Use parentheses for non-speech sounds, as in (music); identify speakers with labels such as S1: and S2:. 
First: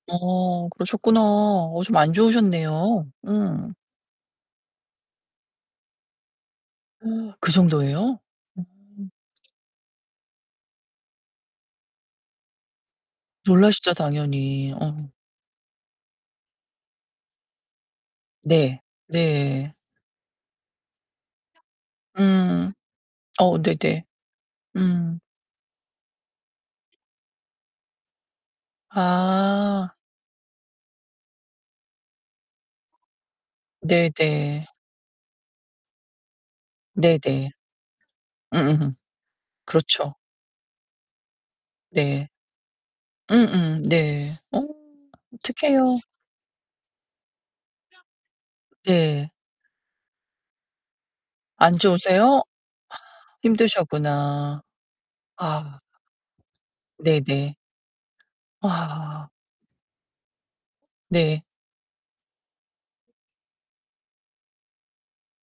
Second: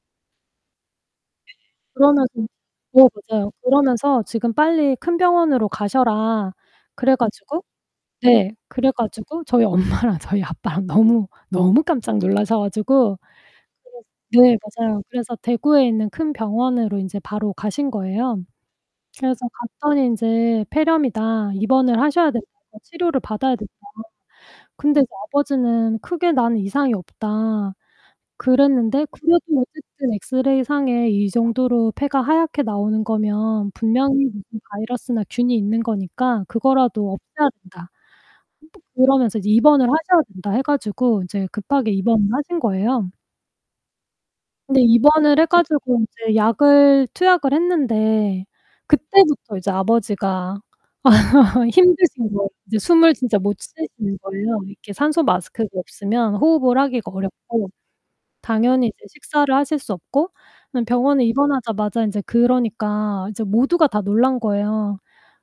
S1: 어 그러셨구나.
S2: 네
S1: 어 좀 안
S2: 그러면서 네
S1: 좋으셨네요.
S2: 맞아요.
S1: 음.
S2: 그러면서 지금 빨리 큰 병원으로 가셔라. 그래
S1: (gasps) 그
S2: 가지고
S1: 정도예요?
S2: 네 그래
S1: 으음.
S2: 가지고 저희 엄마랑 저희 아빠랑 너무, 너무 깜짝 놀라셔 가지고
S1: 놀라시죠
S2: (unintelligible) 네
S1: 당연히.
S2: 맞아요.
S1: 어.
S2: 그래서 대구에 있는 큰 병원으로 인제 바로 가신 거예요.
S1: 네.
S2: 그래서
S1: 네.
S2: 갔더니 인제 폐렴이다. 입원을 하셔야
S1: 음.
S2: 된다고 치료를 받아야
S1: 어
S2: 된다고.
S1: 네네.
S2: 근데 이제
S1: 음.
S2: 아버지는 크게 난 이상이 없다. 그랬는데 그래도
S1: 아.
S2: 어쨌든 엑스레이상에 이 정도로 폐가 하얗게 나오는 거면
S1: 네
S2: 분명히 무슨
S1: 네.
S2: 바이러스나 균이 있는 거니까 그거라도 없애야
S1: 네네.
S2: 된다. (unintelligible)
S1: 음음음.
S2: 그러면서 이제 입원을
S1: 그렇죠.
S2: 하셔야 된다 해 가지고 이제 급하게 입원을
S1: 네.
S2: 하신 거예요.
S1: 음음 네. 어
S2: 근데 입원을 해
S1: 어떡해요.
S2: 가지고 이제 약을 투약을 했는데
S1: (unintelligible) 예.
S2: 그때부터 이제 아버지가 (laughs)
S1: 안
S2: 힘드신
S1: 좋으세요?
S2: 거예요. 이제 숨을 진짜 못 쉬시는 거예요.
S1: 힘드셨구나.
S2: 이렇게 산소마스크가
S1: 아.
S2: 없으면 호흡을 하기가
S1: 네 네.
S2: 어렵고 당연히 이제
S1: 아.
S2: 식사를 하실 수 없고 그냥 병원에
S1: 네.
S2: 입원하자마자 인제 그러니까 이제 모두가 다 놀란 거예요.